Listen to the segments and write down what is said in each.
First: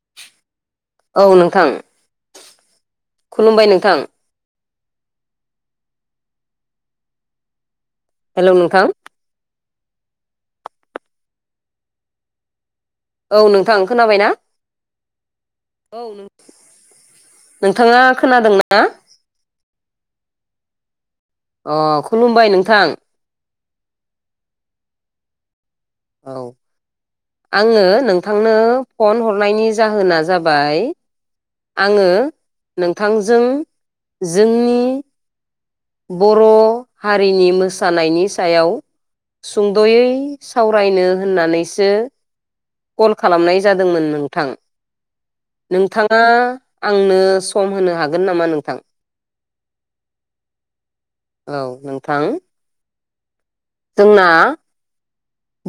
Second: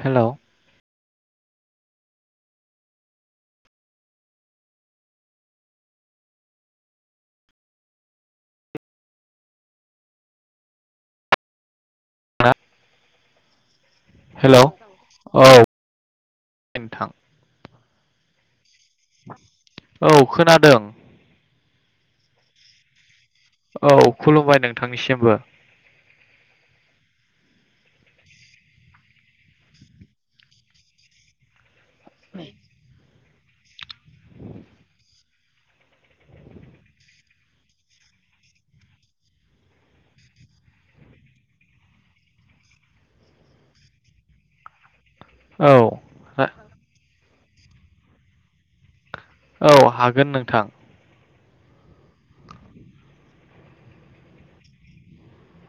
हेल' औ नोंथां खुलुमबाय नोंथां हेल' नोंथां हा औ नोंथां खोनाबायना औ औ नोंथां नोंथाङा खोनादों ना ना औ खोनादों अ खुलुमबाय नोंथां औ खुलुमबाय नोंथांनिसिमबो औ आङो नोंथांनो फन हरनायनि जाहोना जाबाय आङो नोंथां जों जोंनि बर' हारिनि मोसानायनि सायाव सुंद'यै सावरायनो होननानैसो कल खालामनाय जादोंमोन नोंथां औ नोंथाङा आंनो सम होनो हागोन नामा नोंथां औ हागोन नोंथां औ नोंथां जोंना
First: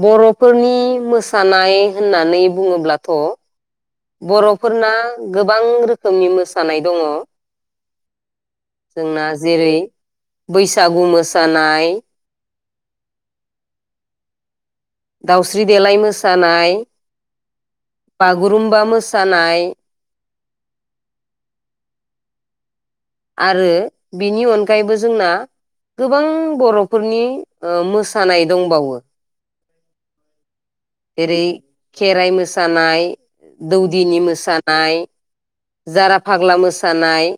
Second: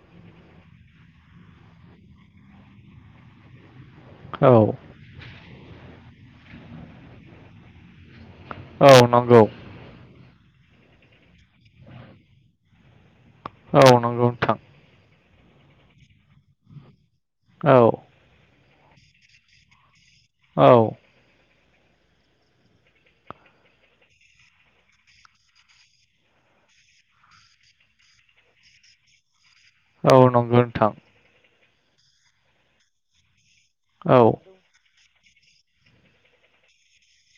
बर'फोरनि मोसानाय होननानै बुङोब्लाथ' औ बर'फोरना गोबां रोखोमनि मोसानाय दङ' औ जोंना नंगौ जेरै बैसागु मोसानाय औ नंगौ नोंथां दाउस्रि देलाय मोसानाय औ बागुरुम बा मोसानाय औ आरो बिनि अनगायैबो जोंना गोबां बर'फोरनि मोसानाय दंबावो औ नंगौ नोंथां एरै खेराइ मोसानाय औ दौदिनि मोसानाय जारा फाग्ला मोसानाय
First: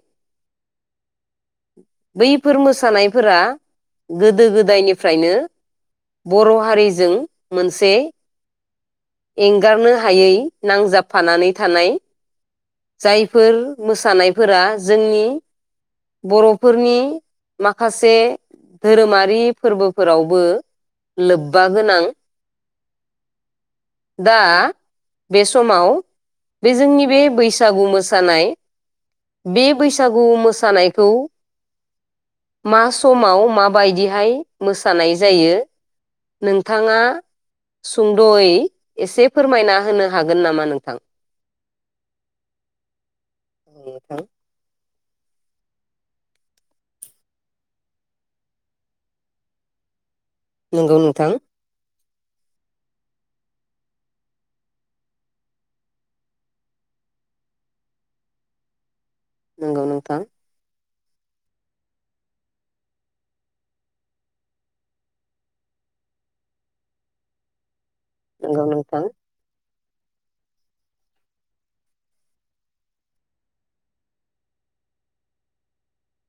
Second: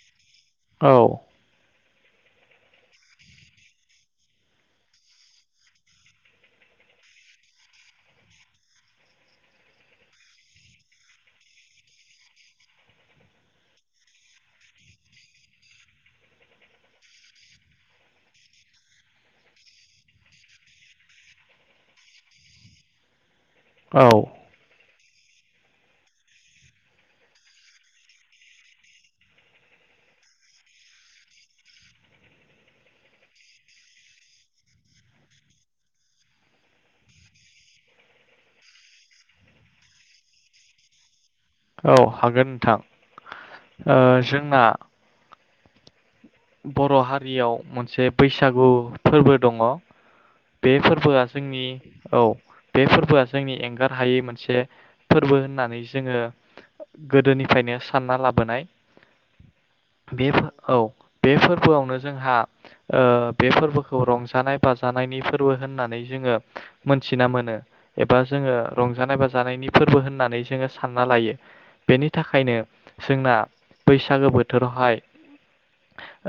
औ बैफोर मोसानायफोरा गोदो गोदायनिफ्रायनो बर' हारिजों मोनसे एंगारनो हायै नांजाबफानानै थानाय ।जायफोर मोसानायफोरा जोंनि बर'फोरनि माखासे धोरोमारि फोरबोफोरावबो लोब्बा गोनां। औ दा बे समाव बे जोंनि बे बैसागु मोसानाय बे बैसागु मोसानायखौ मा समाव माबायदिहाय मोसानाय जायो नोंथाङा सुंद'यै एसे फोरमायना होनो हागोन नामा नोंथां? औ हागोन नोंथां ओ नोंथां जोंना बर' हारियाव मोनसे बैसागु फोरबो दङ'। बे नंगौ फोरबोआ नोंथां जोंनि औ बे फोरबोआ जोंनि एंगार हायै मोनसे फोरबो होननानै जोङो गोदोनिफ्रायनो सानना लाबोनाय। नंगौ नोंथां बे फो औ बे फोरबोआवनो जोंहा ओ बे फोरबोखौ रंजानाय बाजानायनि फोरबो होननानै जोङो मोनथिना मोनो। एबा जोङो नंगौ नोंथां रंजानाय बाजानायनि फोरबो होननानै जोङो सानना लायो । बेनि थाखायनो जोंना बैसागो बोथोरावहाय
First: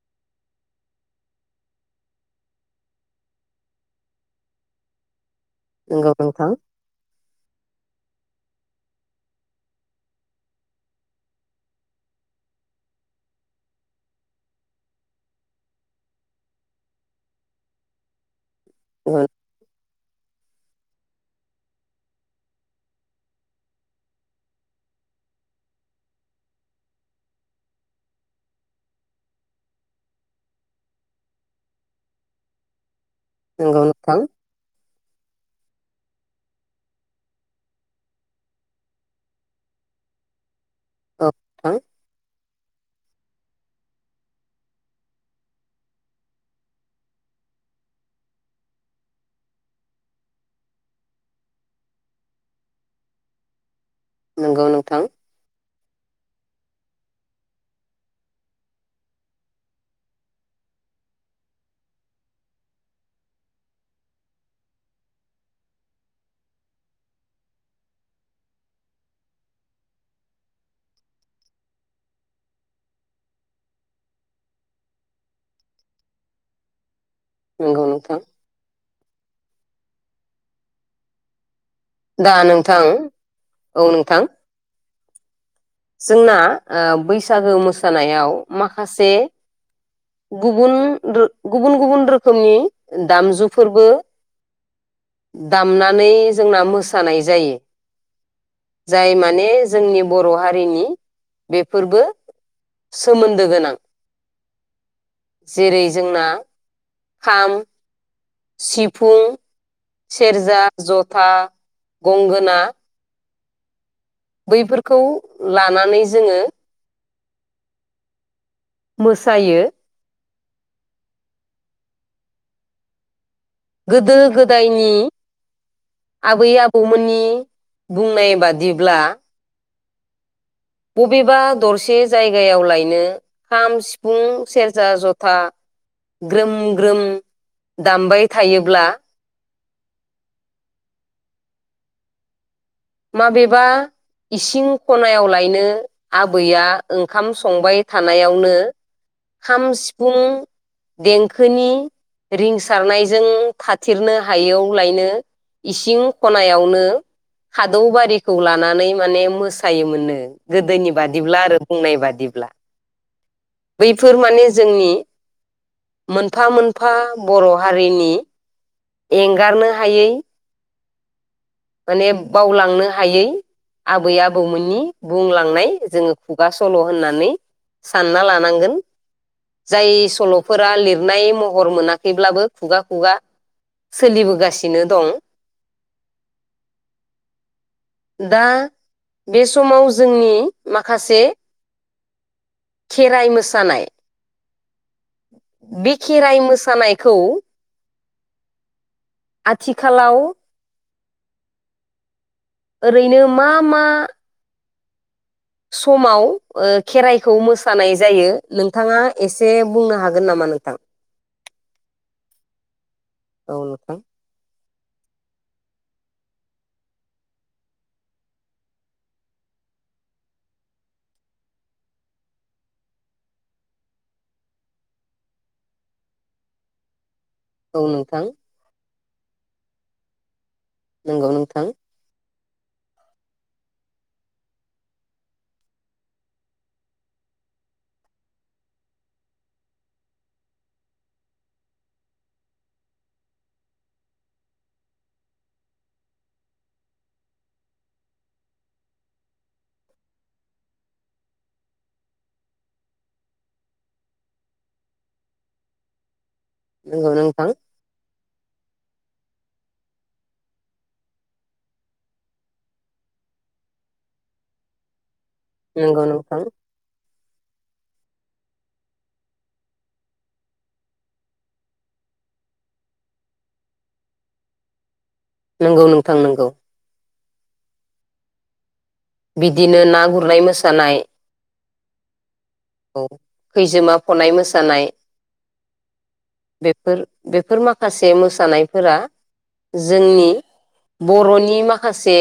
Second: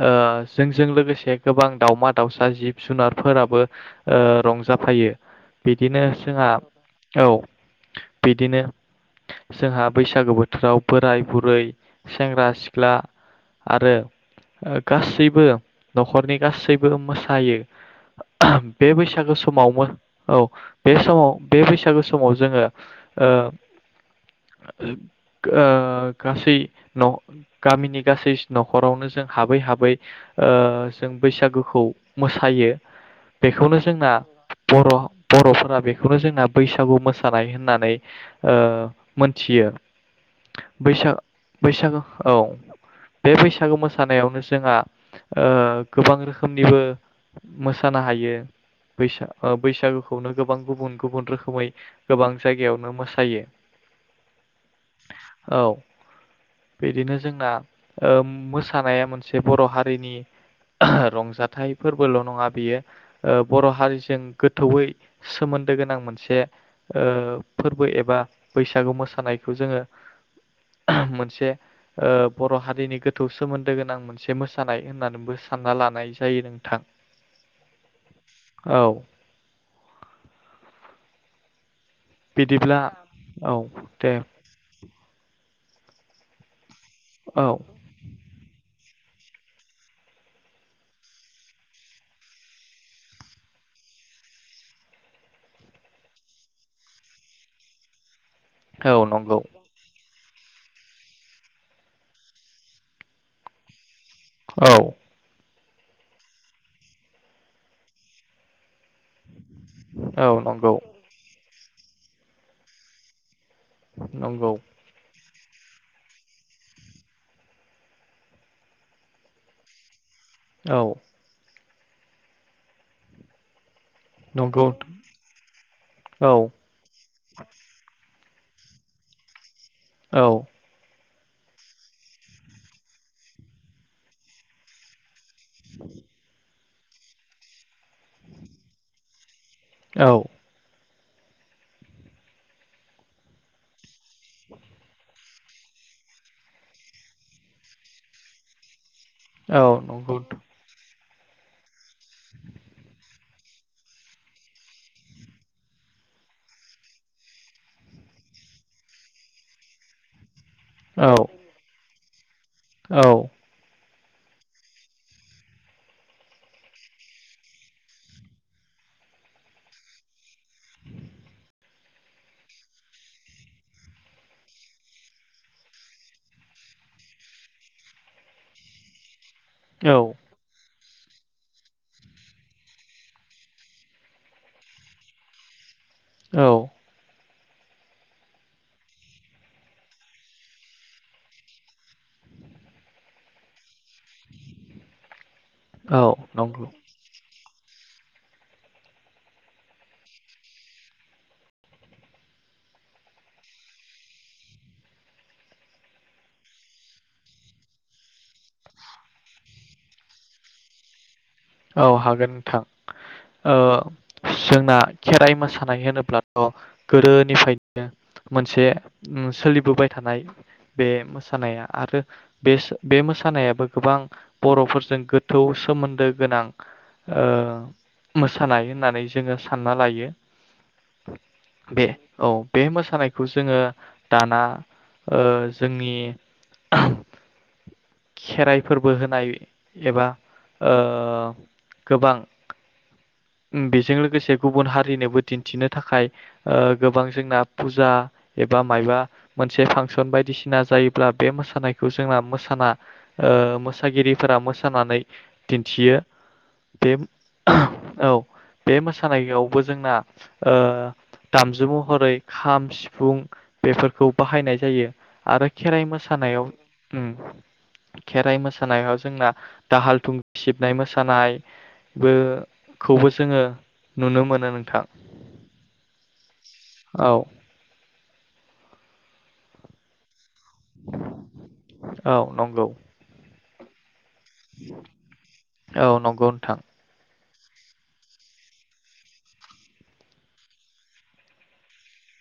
ओ जोंजों लोगोसे गोबां दाउमा दाउसा जिब जुनारफोराबो ओ रंजाफायो। बिदिनो नंगौ नोंथां जोंहा औ बिदिनो जोंहा बैसागो बोथोराव बोराय बुरै सेंग्रा सिख्ला आरो गासैबो न'खरनि गासैबो मोसायो । बे नंगौ बैसागो समाव मो औ बे समाव बे बैसागो समाव जोङो ओ ओ गासै न' गामिनि गासैस न'खरावनो जों हाबै हाबै ओ जों बैसागोखौ मोसायो । बेखौनो नंगौ जोंना नोंथां बर' बर'फोरा बेखौनो जोंना बैसागु मोसानाय होननानै ओ मोनथियो। बैसा औ नोंथां बैसागो औ बे बैसागो मोस सानायावनो जोंहा ओ गोबां रोखोमनिबो मोसानो हायो । बैसा बैसागुखौनो गोबां गुबुन गुबुन रोखोमै गोबां जायगायावनो मोसायो। नंगौ नोंथां। औ बिदिनो जोंना ओम मोस सानाया मोनसे बर' हारिनि [unintelligible] रंजाथाइ फोरबोल' नङा बियो ओ बर' हारिजों गोथौयै सोमोन्दो गोनां मोनसे ओ फोरबो एबा बैसागु मोसानायखौ जोङो [unintelligible] मोनसे ओ बर' हारिनि गोथौ सोमोन्दो गोनां मोनसे मोसानाय होननानैबो सानना लानाय जायो नोंथां। नंगौ नोंथां। औ दा बिदिब्ला नोंथां औ नोंथां। जोंना ओ औ बैसागो मोसानायाव माख माखासे गुबुन रो गुबुन गुबुन रोखोमनि दामजुफोरबो दामनानै जोंना मोसानाय जायो। औ जाय नंगौ माने जोंनि बर' हारि रिनि बेफोरबो सोमोन्दो गोनां। औ जेरै जोंना खाम सिफु औ सेरजा, नंगौ जथा गंगोना नंगौ बैफोरखौ लानानै जोङो मोसायो औ गोदो नंगौ गोदायनि औ आबै आबौमोननि बुंनाय बादिब्ला औ बबेबा दरसे जायगायाव लायनो खाम सिफुं सेरजा जथ था ग्रोम ग्रोम दामबाय थायोब्ला औ माबेबा इसिं खनायाव लाय बिदिनो आबैया ओंखाम संबाय थानायावनो खाम औ सिफुं नंगौ देंखोनि रिंसारनायजों थाथेरनो हायैयाव लायनो इसिं खनायावनो खादौ बारिखौ लानानै माने मोसायोमोननो। गोदोनि औ बादिब्ला आरो बुंनाय बाद दिब्ला औ बैफोर माने जोंनि मोनफा मोनफा बर' हारिनि एंगारनो हायै माने बावलांनो हायै आबै आबौमोननि बुंलांनाय जोङो खुगा सल' होननानै सानना लानांगोन। औ जाय सल'फोरा लिर नाय महर मोनाखैब्लाबो खुगा खुगा सोलिबोगासिनो दं। औ दा बे समाव जोंनि माखासे खेराइ मोसानाय बे खेराइ नंगौ मोसानायखौ आथिखालाव ओरैनो मा मा समाव ओ खेराइखौ मोसानाय जायो नोंथाङा एसे बुंनो हागोन नामा नोंथां? औ हागोन नोंथां ओ औ नोंथां जोंना खेराइ मोसानाय होनोब्लाथ गोदोनिफ्रायनो मोनसे ओ सोलिबोबाय थानाय बे मोसानाया आरो बे बे मोसानायाबो गोबां बरफोरजों गोथौ सोमोन्दो गोनां। ओ औ नोंथां मोसानाय होननानै जोंङो सानना लायो। नंगौ नोंथां। बे औ बे मोसानायखौ जोंङो दाना ओ जोंनि खेराइ फोरबो होनाय एबा ओ गोबां बेजों लोगोसे गुबुन हारिनोबो दिन्थिनो थाखाय गोबां जोंना फुजा एबा माबा मोनसे फांसन बायदिसिना जायोब्ला बे मोसानायखौ जोंना मोसाना ओ मोसागिरिफोरा मोसानानै दिन्थियो। बे नंगौ नोंथां औ। बे मोसानायावबो जोंना ओ दामजु महरै खाम सिफुं बेफोरखौ बाहायनाय जायो। आरो खेराइ नंगौ नोंथां मोसानायाव ओम खेराइ मोसानायाव जोंना दाहाल थुंग सिबनाय मोसानायखौबो जोंङो नुनो मोनो नोंथां नंगौ नोंथां नंगौ औ बिदिनो ना गुरनाय मोसानाय औ नंगौ खैजेमा खनाय मोसानाय औ नंगौ नोंथां बेफोर बेफोर माखासे मोसानायफोरा जोंनि बरनि माखासे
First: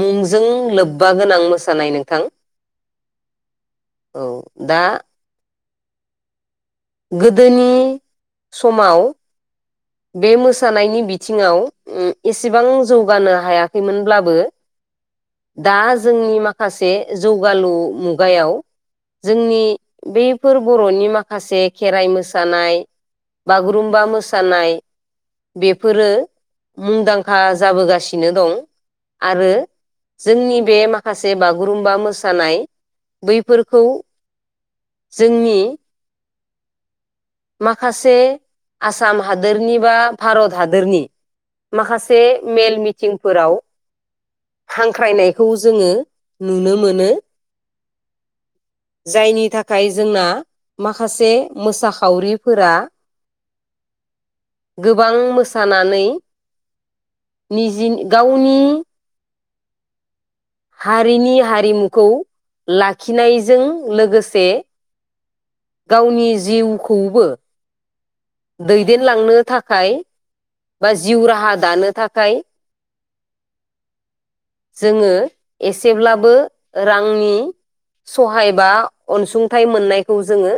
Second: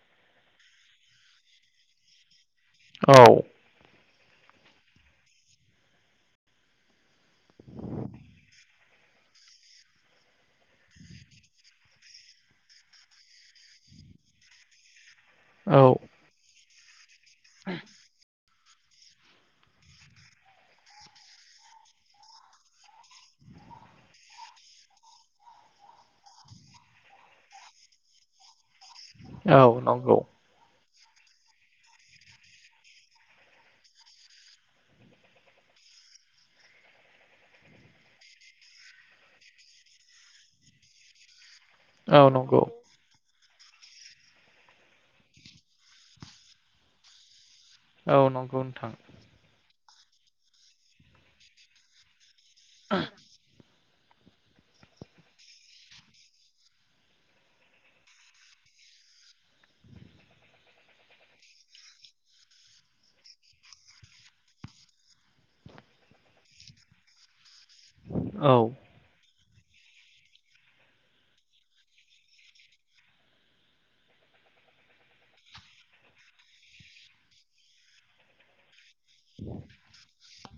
मुंजों लोब्बा गोनां मोसानाय नोंथां औ औ दा गोदोनि समाव बे मोसानायनि बिथिंङाव एसेबां जौगानो हायाखैमोनब्लाबो दा औ जोंनि माखासे सासे जौगालु मुगायाव जोंनि बैफोर बरनि माखासे खेराइ मोसानाय बागुरुम्बा मोसानाय बेफोरो मुंदांखा जाबोगासिनो दं आरो औ नंगौ जोंनि बे माखासे माखासे बागुरुम्बा मोसानाय बैफोरखौ जोंनि माखासे आसाम हादोरनि बा भारत हादोरनि औ माखासे नंगौ मेल मिटिं फोराव हांख्रायनायखौ जोंङो नुनो मोनो औ नंगौ नोंथां जायनि जोंना माखासे मोसा फावरि फोरा गोबां मोसानानै निजि गावनि हारिनि हारिमुखौ लाखिनायजों लोगोसे गावनि जिउखौबो औ दैदेनलांनो थाखाय थाखाय बा जिउ राहा दानो थाखाय जोङो एसेब्लाबो रांनि सहायबा अनसुंथाइ मोननायखौ जोंओ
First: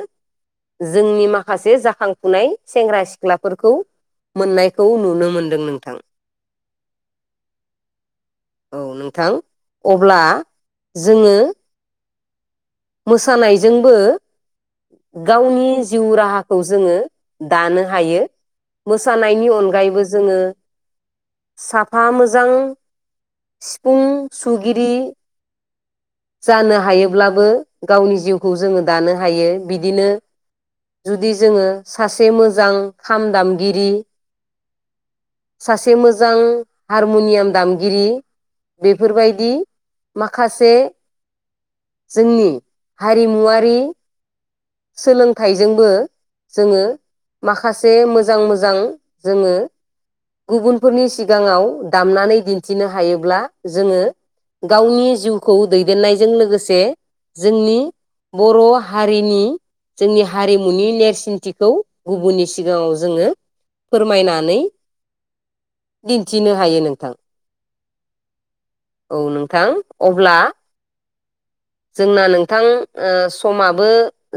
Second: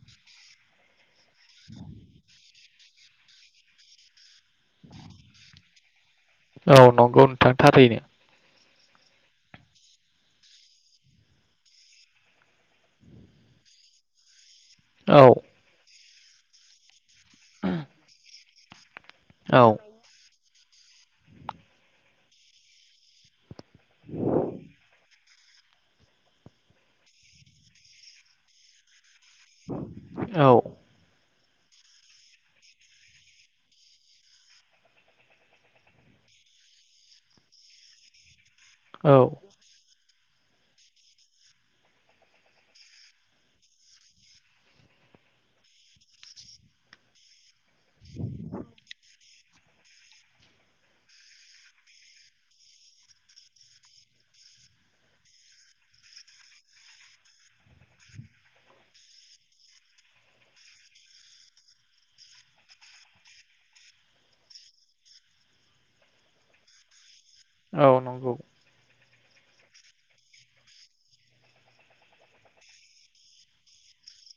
जोंनि मा माखासे जाखांफुनाय सेंग्रा सिख्लाफोरखौ मोननायखौ नुनो मोनदों नोंथां। औ नंगौ नोंथां थारैनो औ नोंथां अब्ला जोङो मोसानायजोंबो औ गावनिज जिउ राहाखौ जोङो दानो हायो। मोसानायनि अनगायैबो जोङो साफा मोजां सिफुं सुगिरि जानो हायोब्लाबो गावनि जिउखौ जोङो दानो हायो बिदिनो औ जुदि जोङो सासे मोजां खाम दामगिरि सासे मोजां हारमुनियाम दामगिरि औ बेफोरबायदि माखासे जोंनि हारिमुवारि सोलोंथाइजोंबो जोङो माखा माखासे मोजां मोजां जोङो गुबुनफोरनि सिगाङाव दामनानै दिन्थिनो हायोब्ला जोङो गावनि जिउखौ दैदेननायजों लोगोसे जोंनि बर' हारिनि जोंनि हारिमुनि नेरसोन्थिखौ गुबुननि सिगाङाव जोङो फोरमायनानै दिन्थिनो हायो नोंथां। औ नंगौ। औ नोंथां अब्ला जोंना नोंथां ओ समाबो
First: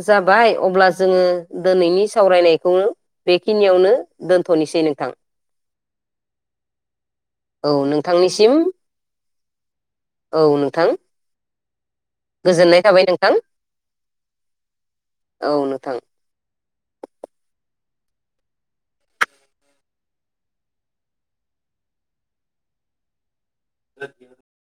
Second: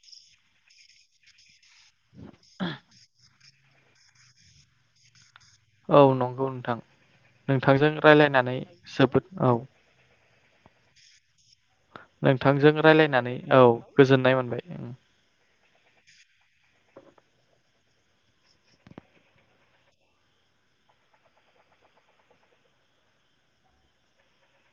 जाबाय अब्ला जोङो दोनैनि सावरायनायखौनो बे खिनियावनो दोनथ'नोसै नोंथां। औ नंगौ नोंथां औ नोंथांजों नोंथांनिसिम रायज्लायनानै जोबोद औ। औ नोंथां। नोंथांजों गोजोननाय थाबाय नोंथां रायलायनानै औ गोजोननाय मोनबाय। औ नोंथां। [unintelligible]